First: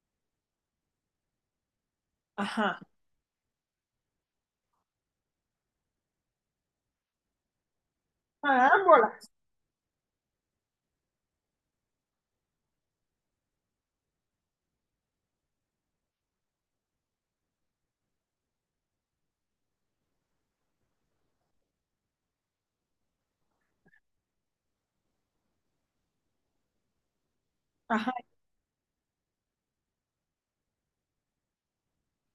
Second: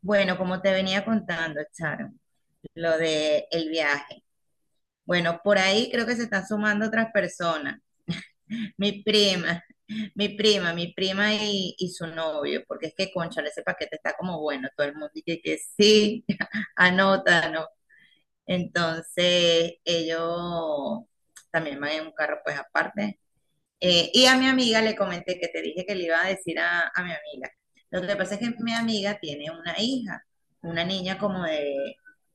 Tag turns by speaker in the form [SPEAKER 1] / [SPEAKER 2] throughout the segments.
[SPEAKER 1] Bueno, como te venía contando, Sharon,
[SPEAKER 2] Ajá.
[SPEAKER 1] lo de el viaje. Bueno, por ahí creo que se están sumando otras personas. Mi
[SPEAKER 2] Carámbola.
[SPEAKER 1] prima, mi prima y su novio, porque es que, cónchale, ese paquete está como bueno. Todo el mundo dice que sí, anótalo. Entonces, ellos también van en un carro, pues aparte. Y a mi amiga le comenté que te dije que le iba a decir a mi amiga. Lo
[SPEAKER 2] Ajá.
[SPEAKER 1] que pasa es que mi amiga tiene una hija, una niña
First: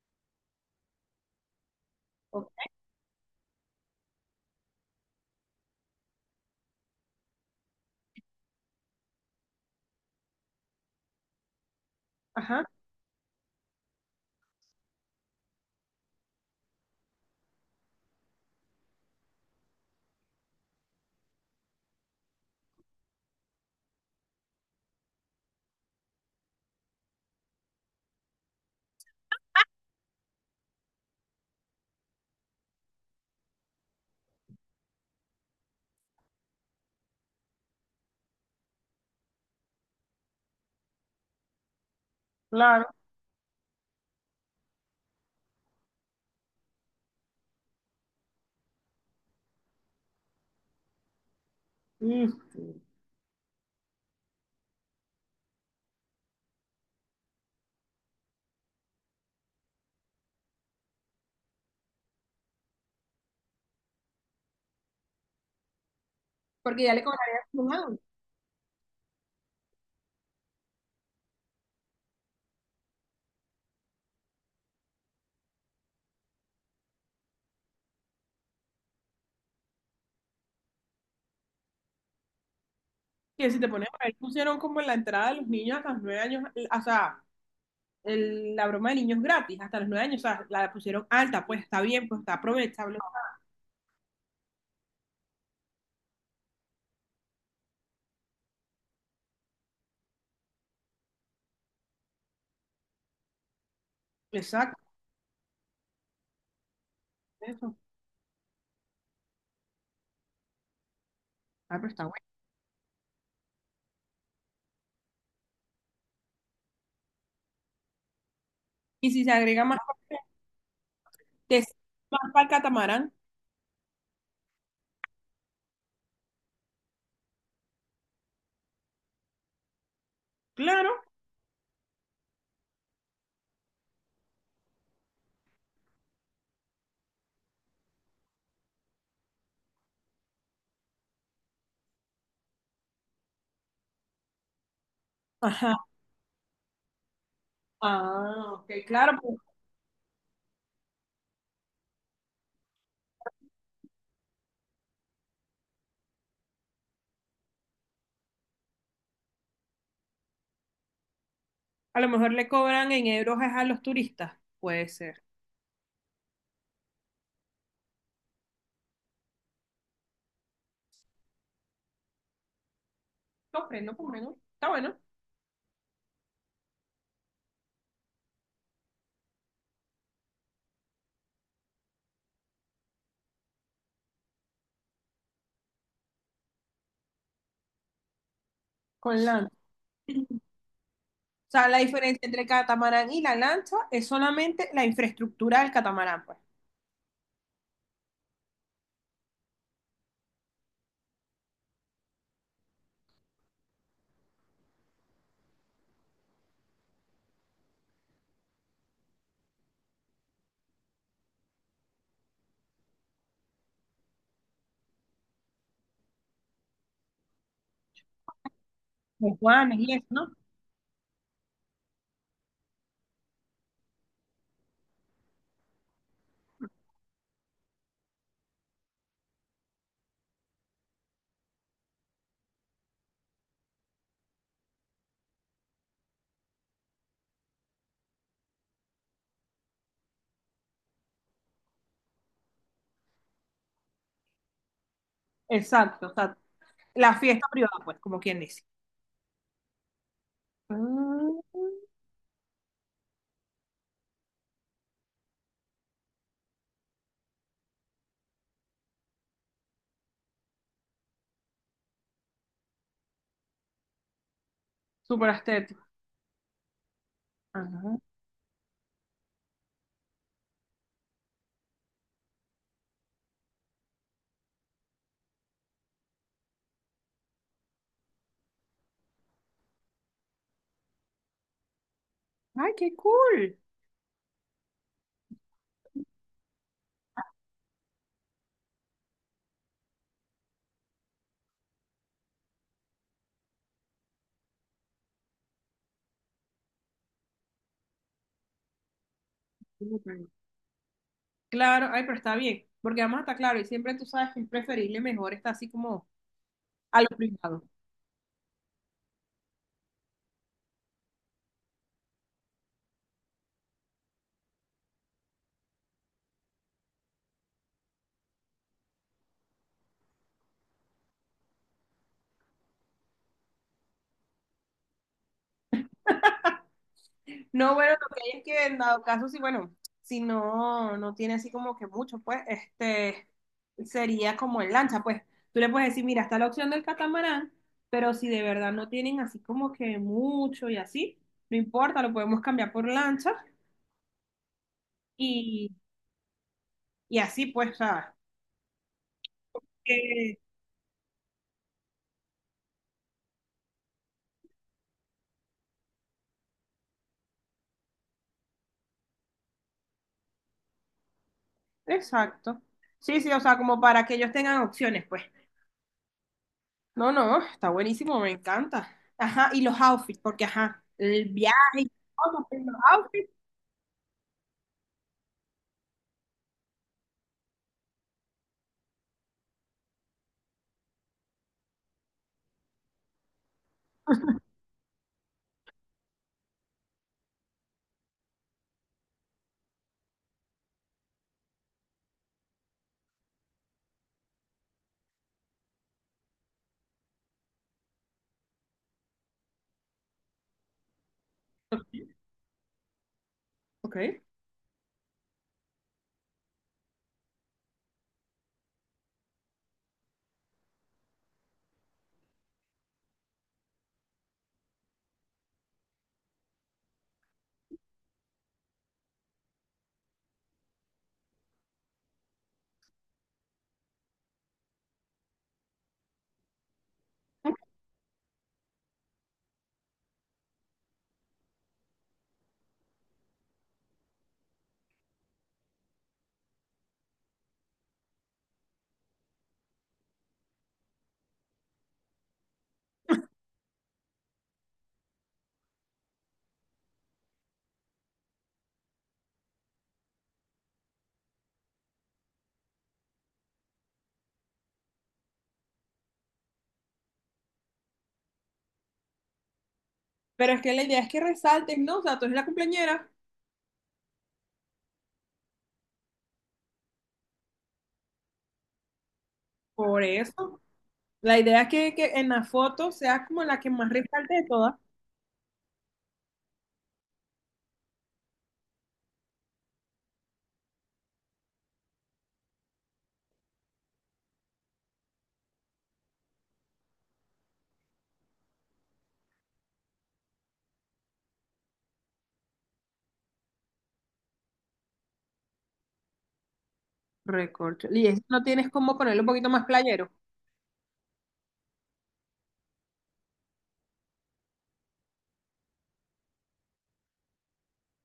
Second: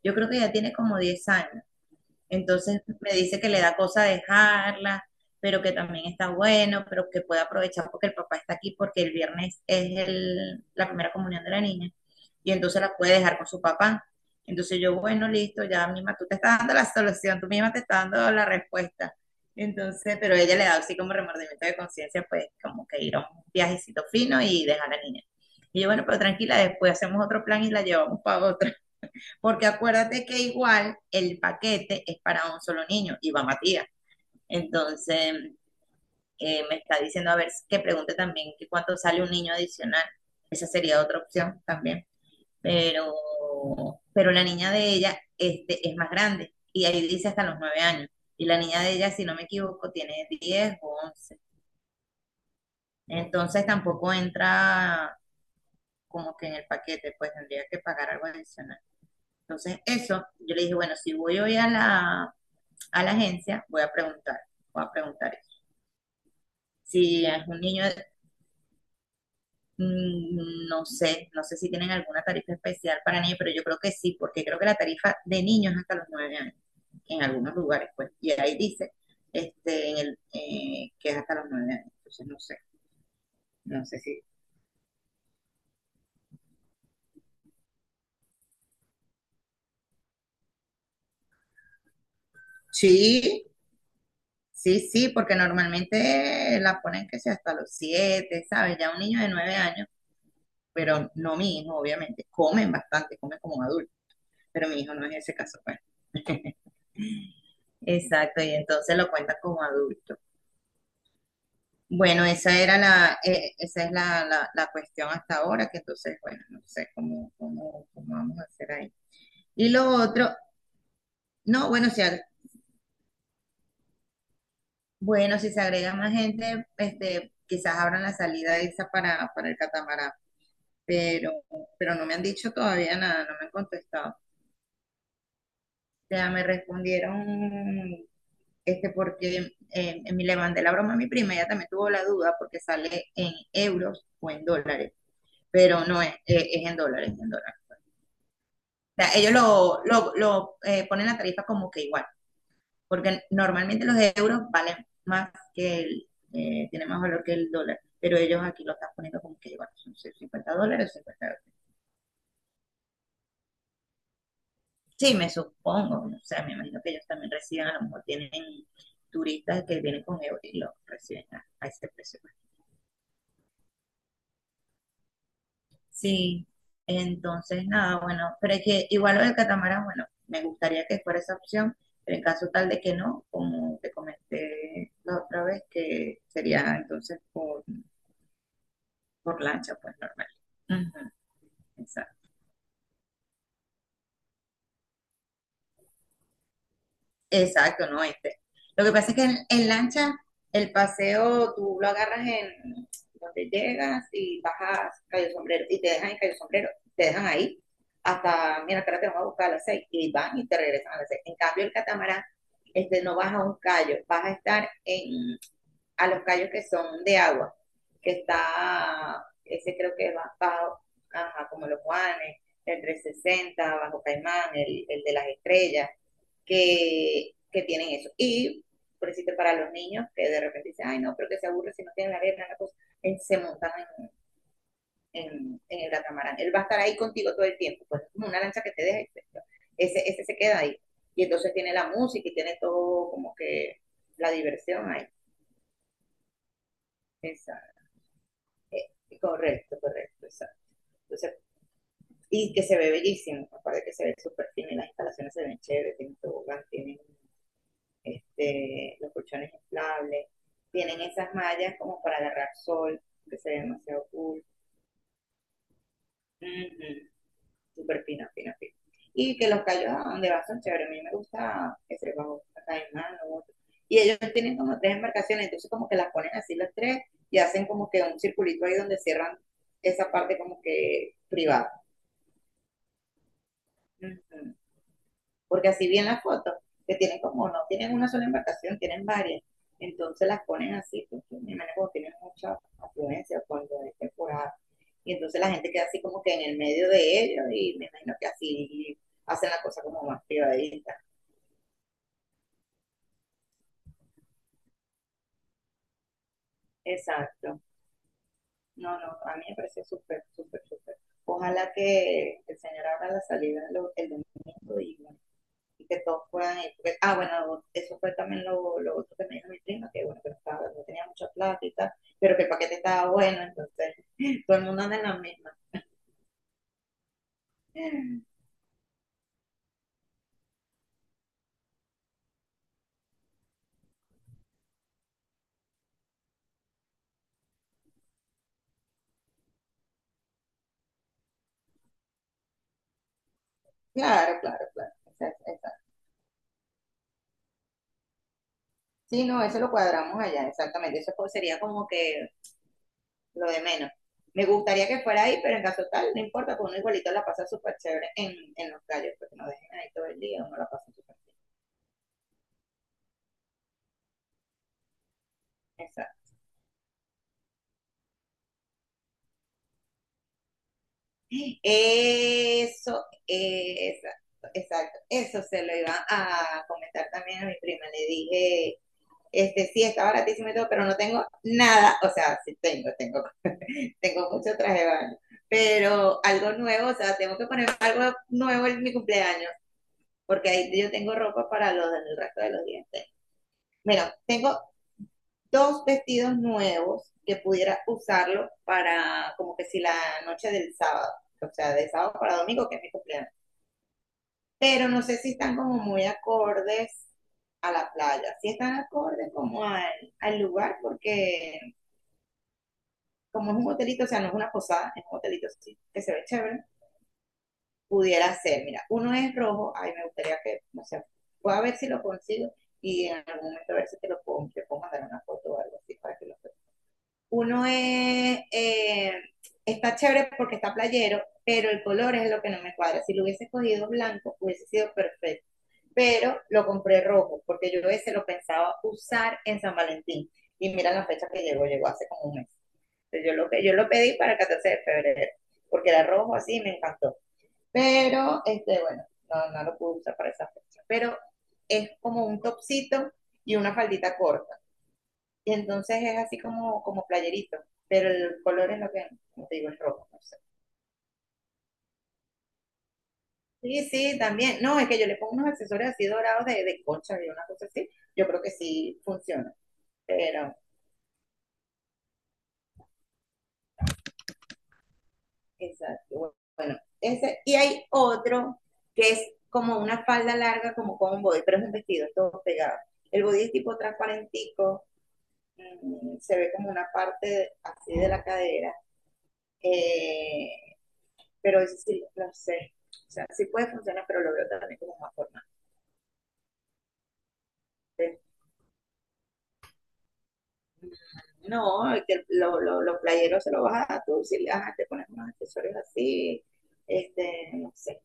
[SPEAKER 1] yo creo que ya tiene como 10 años.
[SPEAKER 2] Ok.
[SPEAKER 1] Entonces me dice que le da cosa dejarla, pero que también está bueno, pero que puede aprovechar porque el papá está aquí, porque el viernes es la primera comunión de la niña, y
[SPEAKER 2] Ajá.
[SPEAKER 1] entonces la puede dejar con su papá. Entonces yo, bueno, listo, ya misma tú te estás dando la solución, tú misma te estás dando la respuesta. Entonces, pero ella le da así como remordimiento de conciencia, pues como que ir a un viajecito fino y dejar a la niña. Y yo, bueno, pero tranquila, después hacemos otro plan y la llevamos para otro. Porque acuérdate que igual el paquete es para un solo niño y va Matías. Entonces, me está diciendo, a ver, que pregunte también que cuánto sale un niño adicional. Esa sería otra opción también.
[SPEAKER 2] Claro.
[SPEAKER 1] Pero, pero la niña de ella es más grande y ahí dice hasta los 9 años. Y la niña de ella, si no me equivoco, tiene 10 o 11.
[SPEAKER 2] Mm.
[SPEAKER 1] Entonces tampoco entra como que en el paquete, pues tendría que pagar algo adicional. Entonces eso, yo le dije, bueno, si voy hoy a la, a la, agencia, voy a preguntar,
[SPEAKER 2] Porque ya le
[SPEAKER 1] si
[SPEAKER 2] cobraría
[SPEAKER 1] es un
[SPEAKER 2] un
[SPEAKER 1] niño,
[SPEAKER 2] año.
[SPEAKER 1] no sé si tienen alguna tarifa especial para niños, pero yo creo que sí, porque creo que la tarifa de niños hasta los 9 años, en algunos lugares, pues, y ahí dice que es hasta los 9 años, entonces no sé,
[SPEAKER 2] Que si te
[SPEAKER 1] no
[SPEAKER 2] pones
[SPEAKER 1] sé
[SPEAKER 2] a ver,
[SPEAKER 1] si...
[SPEAKER 2] pusieron como en la entrada de los niños hasta los 9 años, o sea, la broma de niños gratis hasta los 9 años, o sea, la pusieron alta, pues está bien, pues está aprovechable.
[SPEAKER 1] Sí, sí, sí, porque normalmente la ponen que sea hasta los 7, ¿sabes? Ya un niño de 9 años, pero no mi hijo, obviamente, comen bastante, comen como un adulto, pero mi
[SPEAKER 2] Exacto,
[SPEAKER 1] hijo no es ese caso, pues.
[SPEAKER 2] eso.
[SPEAKER 1] Exacto, y entonces lo cuentan como adulto.
[SPEAKER 2] Ah, pero está bueno.
[SPEAKER 1] Bueno, esa es la cuestión hasta ahora, que entonces, bueno, no sé cómo, cómo vamos a hacer ahí.
[SPEAKER 2] Y si se agrega
[SPEAKER 1] Y
[SPEAKER 2] más,
[SPEAKER 1] lo otro,
[SPEAKER 2] te-
[SPEAKER 1] no, bueno,
[SPEAKER 2] más para el catamarán,
[SPEAKER 1] bueno, si se agrega más gente, quizás abran la salida esa para el catamarán,
[SPEAKER 2] claro.
[SPEAKER 1] pero, pero no me han dicho todavía nada, no me han contestado. O sea, me respondieron, porque me le mandé la broma a mi prima, ella también tuvo la duda porque sale en euros o en dólares. Pero
[SPEAKER 2] Ajá.
[SPEAKER 1] no es, es en dólares, en dólares.
[SPEAKER 2] Ah, ok,
[SPEAKER 1] O sea,
[SPEAKER 2] claro,
[SPEAKER 1] ellos
[SPEAKER 2] pues,
[SPEAKER 1] lo, lo ponen la tarifa como que igual, porque normalmente los euros valen más que tiene más valor que el dólar, pero ellos aquí lo están poniendo como que igual, son 50 dólares, 50 dólares.
[SPEAKER 2] a lo mejor le cobran en euros es a los turistas. Puede
[SPEAKER 1] Sí,
[SPEAKER 2] ser.
[SPEAKER 1] me supongo, o sea, me imagino que ellos también reciben, a lo mejor tienen turistas que vienen con euros y los reciben a ese precio.
[SPEAKER 2] Comprendo, comprendo. Está bueno.
[SPEAKER 1] Sí, entonces nada, bueno, pero es que igual lo del catamarán, bueno, me gustaría que fuera esa opción, pero en caso tal de que no, como te comenté la otra vez, que sería entonces
[SPEAKER 2] Con
[SPEAKER 1] por
[SPEAKER 2] lancha.
[SPEAKER 1] lancha, pues normal. Ujú,
[SPEAKER 2] O sea, la diferencia
[SPEAKER 1] exacto.
[SPEAKER 2] entre el catamarán y la lancha es solamente la infraestructura del catamarán, pues.
[SPEAKER 1] Exacto, no este. Lo que pasa es que en lancha el paseo tú lo agarras en donde llegas y bajas Cayo Sombrero y te dejan en Cayo Sombrero, te dejan ahí hasta, mira, ahora te vamos a buscar a las 6 y van y te regresan a las 6. En cambio el catamarán no vas a un callo, vas a estar a los callos que son de agua, que está,
[SPEAKER 2] ¿Los
[SPEAKER 1] ese
[SPEAKER 2] guanes y
[SPEAKER 1] creo
[SPEAKER 2] eso,
[SPEAKER 1] que
[SPEAKER 2] no?
[SPEAKER 1] va bajo, ajá, como los Juanes, el 360 Bajo Caimán, el de las estrellas, que tienen eso. Y, por decirte, para los niños que de repente dicen, ay, no, pero que se aburre si no tienen la arena, la cosa, en- se montan en, en- en el catamarán. Él va a estar ahí contigo todo el tiempo, pues como una lancha que te deja, ese se queda ahí. Y entonces tiene la música y tiene todo como que la diversión ahí.
[SPEAKER 2] Exacto, o sea, la fiesta privada,
[SPEAKER 1] exacto
[SPEAKER 2] pues, como quien dice.
[SPEAKER 1] eh, correcto, correcto, exacto. Entonces,
[SPEAKER 2] Ah,
[SPEAKER 1] y que se ve bellísimo, aparte que se ve súper fino y las instalaciones se ven chéveres, tienen tobogán, tienen los colchones inflables, tienen esas mallas como para agarrar sol, que se ve demasiado cool.
[SPEAKER 2] súper estético.
[SPEAKER 1] Ujú,
[SPEAKER 2] Ajá.
[SPEAKER 1] súper fino, fino, fino. Y que los callos a donde va son chéveres, a mí me gusta ese bajo Caimán o otro. Y ellos tienen como tres embarcaciones, entonces como que las ponen así las tres y hacen como que un circulito ahí donde cierran esa parte como que privada.
[SPEAKER 2] Ay, qué cool.
[SPEAKER 1] Ujú. Porque así bien las fotos, que tienen como, no tienen una sola embarcación, tienen varias. Entonces las ponen así, porque mi hermana como tiene mucha afluencia cuando es temporada. Y entonces la gente queda así como que en el medio de ellos y me imagino que así hacen la cosa como más privadita.
[SPEAKER 2] Claro, ay, pero está bien, porque además está claro, y siempre tú sabes que es preferible mejor está así como a lo
[SPEAKER 1] Exacto.
[SPEAKER 2] privado.
[SPEAKER 1] No, no, a mí me pareció súper, súper, súper. Ojalá que el señor abra la salida el domingo y que todos fueran. Ah, bueno, eso fue también lo otro que me dijo mi prima, que bueno, que no, estaba, no tenía mucha plata y tal, pero que el paquete estaba bueno, entonces todo el mundo anda en la misma.
[SPEAKER 2] No, bueno, lo que hay es que en dado caso, si bueno, si no, no tiene así como que mucho, pues, este, sería como en lancha, pues, tú le puedes decir, mira, está la opción del catamarán, pero si de verdad no tienen así como que mucho y así, no importa, lo podemos cambiar por lancha
[SPEAKER 1] Claro, claro, claro. Exacto,
[SPEAKER 2] y,
[SPEAKER 1] exacto.
[SPEAKER 2] y así, pues, o sea,
[SPEAKER 1] Sí, no, eso lo cuadramos
[SPEAKER 2] que-
[SPEAKER 1] allá, exactamente. Eso pues sería como que lo de menos. Me gustaría que fuera ahí, pero en caso tal, no importa, porque uno igualito la pasa súper chévere en los calles, porque no dejen ahí todo el día, uno la pasa súper bien.
[SPEAKER 2] exacto. Sí, sí, o sea, como para que ellos tengan opciones, pues.
[SPEAKER 1] Exacto.
[SPEAKER 2] No, no, está buenísimo, me encanta. Ajá, y los outfits, porque ajá, el viaje y todo, pero los
[SPEAKER 1] Eso,
[SPEAKER 2] outfits.
[SPEAKER 1] exacto, exacto. Eso se lo iba a comentar también a mi prima. Le dije, sí, está baratísimo y todo, pero no tengo nada. O sea, sí tengo, tengo mucho traje de baño. Pero algo nuevo, o sea, tengo que poner algo nuevo en mi cumpleaños, porque ahí yo tengo ropa para los del resto de los dientes. Bueno, tengo dos vestidos nuevos que pudiera usarlo para como que si la noche del sábado, o sea, de sábado para domingo, que es mi cumpleaños,
[SPEAKER 2] Ok.
[SPEAKER 1] pero no sé si están como muy acordes a la playa, si están acordes como al lugar, porque como es un hotelito, o sea, no es una posada, es un hotelito sí, que se ve chévere, pudiera ser, mira, uno es rojo, ay, me gustaría que, no sé, voy a ver si lo consigo y en algún momento a ver si te puedo mandar una foto o algo así para que lo veas. Uno es, está chévere porque está playero, pero el color es lo que no me cuadra. Si lo hubiese cogido blanco, hubiese sido perfecto, pero lo compré rojo, porque yo ese lo pensaba usar en San Valentín. Y mira la fecha que llegó, llegó hace como un mes. Entonces yo lo pedí para el 14 de febrero, porque era rojo así me encantó. Pero, bueno, no, no lo pude usar para esa fecha. Pero es como un topsito y una faldita corta. Y entonces es así como, como playerito, pero el color es lo que, como te digo, es rojo, no sé.
[SPEAKER 2] Pero es que la idea es que resalten, ¿no? O sea, tú eres la cumpleañera,
[SPEAKER 1] Sí, sí, también. No, es que yo le pongo unos accesorios así dorados de concha y una cosa así. Yo creo que sí funciona.
[SPEAKER 2] por
[SPEAKER 1] Pero,
[SPEAKER 2] eso. La idea es que en la foto sea como la que más resalte de todas.
[SPEAKER 1] exacto. Bueno, ese, y hay otro que es como una falda larga, como con un body, pero es un vestido, todo pegado. El body es tipo transparentico, se ve como una parte así de la cadera, eh, pero eso sí, no sé. O sea, sí puede funcionar, pero lo veo también como más formal.
[SPEAKER 2] Recorcho. Y
[SPEAKER 1] Entonces,
[SPEAKER 2] eso no tienes como ponerlo un poquito más playero.
[SPEAKER 1] mm, no, el que los los playeros se lo vas a dar tú, si le- ajá, te pones unos accesorios así, no sé.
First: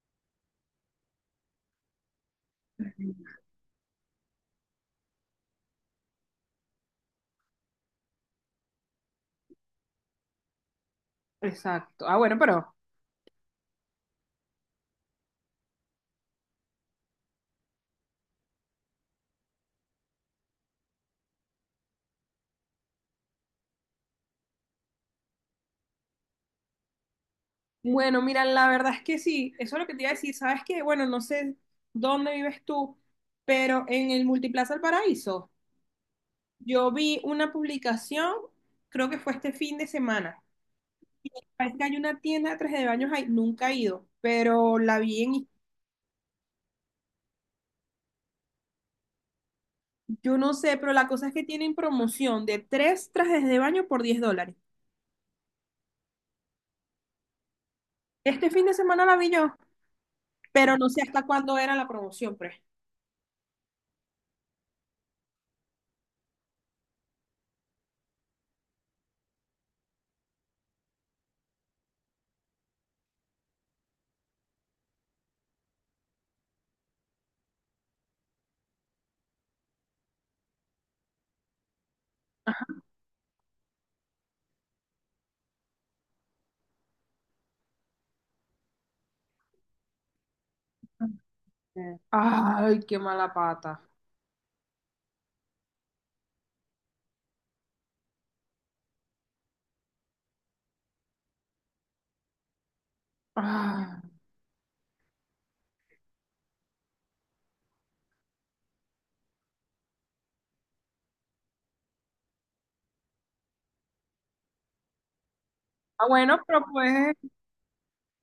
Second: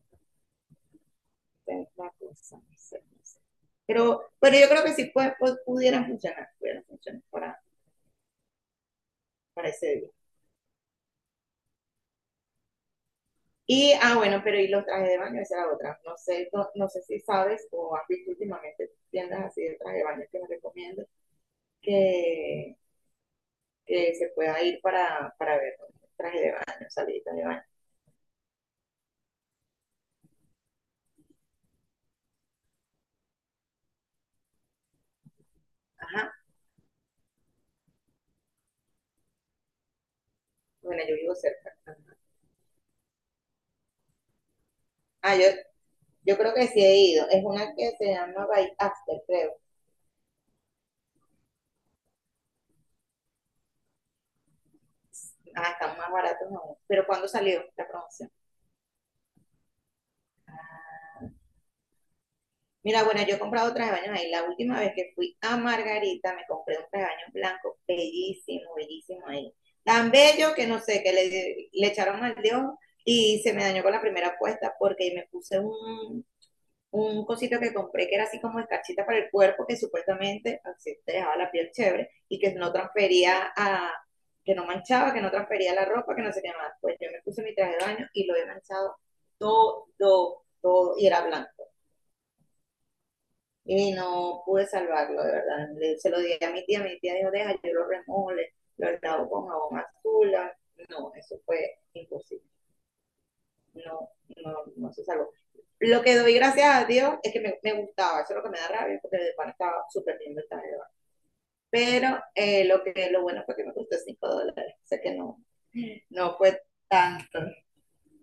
[SPEAKER 1] Es la cosa, no sé, no sé. Pero yo creo que sí pues, pudieran funcionar para ese día.
[SPEAKER 2] Exacto. Ah, bueno, pero.
[SPEAKER 1] Y, ah, bueno, pero y los trajes de baño, esa era otra. No sé, no, no sé si sabes o has visto últimamente tiendas así de traje de baño que me recomiendo que, que se pueda ir para ver, ¿no? Traje de baño, salida de baño.
[SPEAKER 2] Bueno, mira, la verdad es que sí. Eso es lo que te iba a decir. ¿Sabes qué? Bueno, no sé dónde vives tú, pero en el Multiplaza El Paraíso,
[SPEAKER 1] Ajá,
[SPEAKER 2] yo vi una publicación, creo que fue este fin de semana.
[SPEAKER 1] bueno, yo vivo cerca.
[SPEAKER 2] Parece que hay
[SPEAKER 1] Ajá.
[SPEAKER 2] una tienda de trajes de baños ahí, nunca he ido, pero la vi
[SPEAKER 1] Ah,
[SPEAKER 2] en.
[SPEAKER 1] yo creo que sí he ido. Es una que se llama By After, creo.
[SPEAKER 2] Yo no sé, pero la cosa es que tienen promoción de tres trajes de baño por $10.
[SPEAKER 1] Ah, están más baratos aún. Pero ¿cuándo salió la promoción?
[SPEAKER 2] Este fin de semana la vi yo, pero no sé hasta cuándo era la promoción, pues.
[SPEAKER 1] Mira, bueno, yo he comprado traje de baños ahí. La última vez que fui a Margarita, me compré un traje de baños blanco bellísimo, bellísimo ahí. Tan bello que no sé, que le echaron al dedo y se me dañó con la primera puesta porque me puse un cosito que compré que era así como escarchita para el cuerpo, que supuestamente así te dejaba la piel chévere y que no
[SPEAKER 2] Ajá.
[SPEAKER 1] transfería a, que no manchaba, que no transfería la ropa, que no sé qué más. Pues yo me puse mi traje de baño y lo he manchado todo, todo, todo y era blanco
[SPEAKER 2] Ay, qué mala pata.
[SPEAKER 1] y no pude salvarlo, de verdad. Se lo di a mi tía dijo, deja, yo lo remole, lo lavo con jabón azul. No, eso fue imposible.
[SPEAKER 2] Ah.
[SPEAKER 1] No, no, no se salvó. Lo que doy gracias a Dios es que me gustaba, eso es lo que me da rabia, porque de pan estaba súper lindo el taller. Pero lo bueno fue que me costó 5 dólares, o sea que no,
[SPEAKER 2] Ah, bueno,
[SPEAKER 1] no fue
[SPEAKER 2] pero puedes,
[SPEAKER 1] tanto.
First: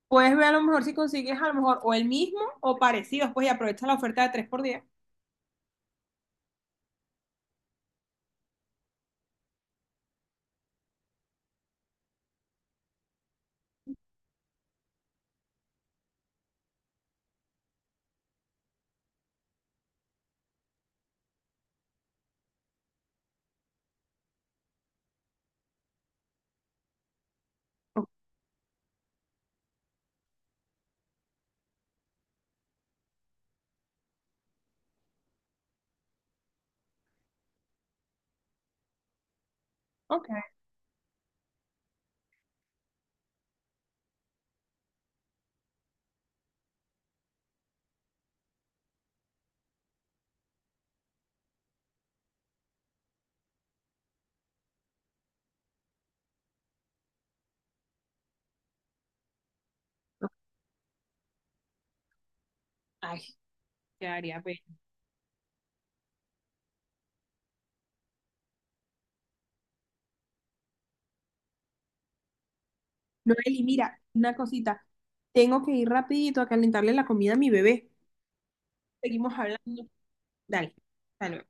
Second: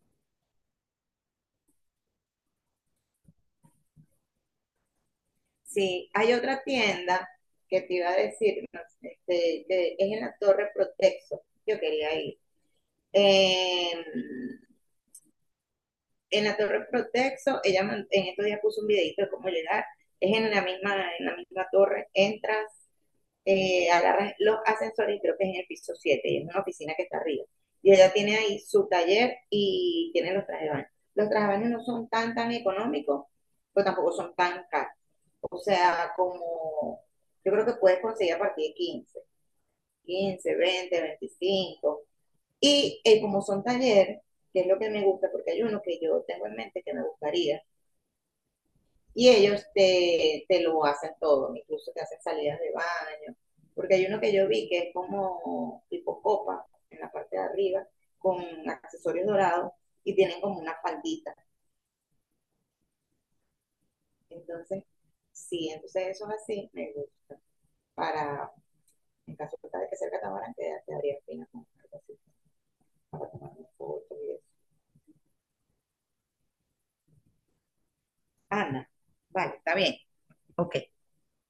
[SPEAKER 2] puedes ver a lo mejor si consigues a lo mejor o el mismo o parecidos, pues y aprovecha la oferta de tres por 10.
[SPEAKER 1] Sí, hay otra tienda que te iba a decir, no sé, que es en la Torre Protexo. Yo quería ir. Eh, en la Torre Protexo, ella en estos días puso un videito de cómo llegar. Es en la misma torre, entras, agarras los ascensores y creo que es en el piso 7 y es una oficina que está arriba. Y ella tiene ahí su taller y tiene los trajes de baño. Los trajes de baño no son tan, tan económicos, pero tampoco son tan caros. O sea, como yo creo que puedes conseguir a partir de
[SPEAKER 2] Ok.
[SPEAKER 1] 15, 20, 25, y como son talleres, que es lo que me gusta, porque hay uno que yo tengo en mente que me gustaría, y ellos te lo hacen todo, incluso te hacen salidas de baño, porque hay uno que yo vi que es como tipo copa en la parte de arriba, con accesorios dorados, y tienen como una faldita.
[SPEAKER 2] Ay, quedaría bello.
[SPEAKER 1] Entonces, sí, entonces eso es así, me gusta. Para, en caso de que sea el catamarán, que te daría pena con algo así, para tomar
[SPEAKER 2] Noeli,
[SPEAKER 1] una
[SPEAKER 2] mira,
[SPEAKER 1] foto y
[SPEAKER 2] una
[SPEAKER 1] eso.
[SPEAKER 2] cosita. Tengo que ir rapidito a calentarle la comida a mi bebé.
[SPEAKER 1] Ana,
[SPEAKER 2] Seguimos
[SPEAKER 1] vale, está
[SPEAKER 2] hablando.
[SPEAKER 1] bien,
[SPEAKER 2] Dale,
[SPEAKER 1] ok.
[SPEAKER 2] hasta luego.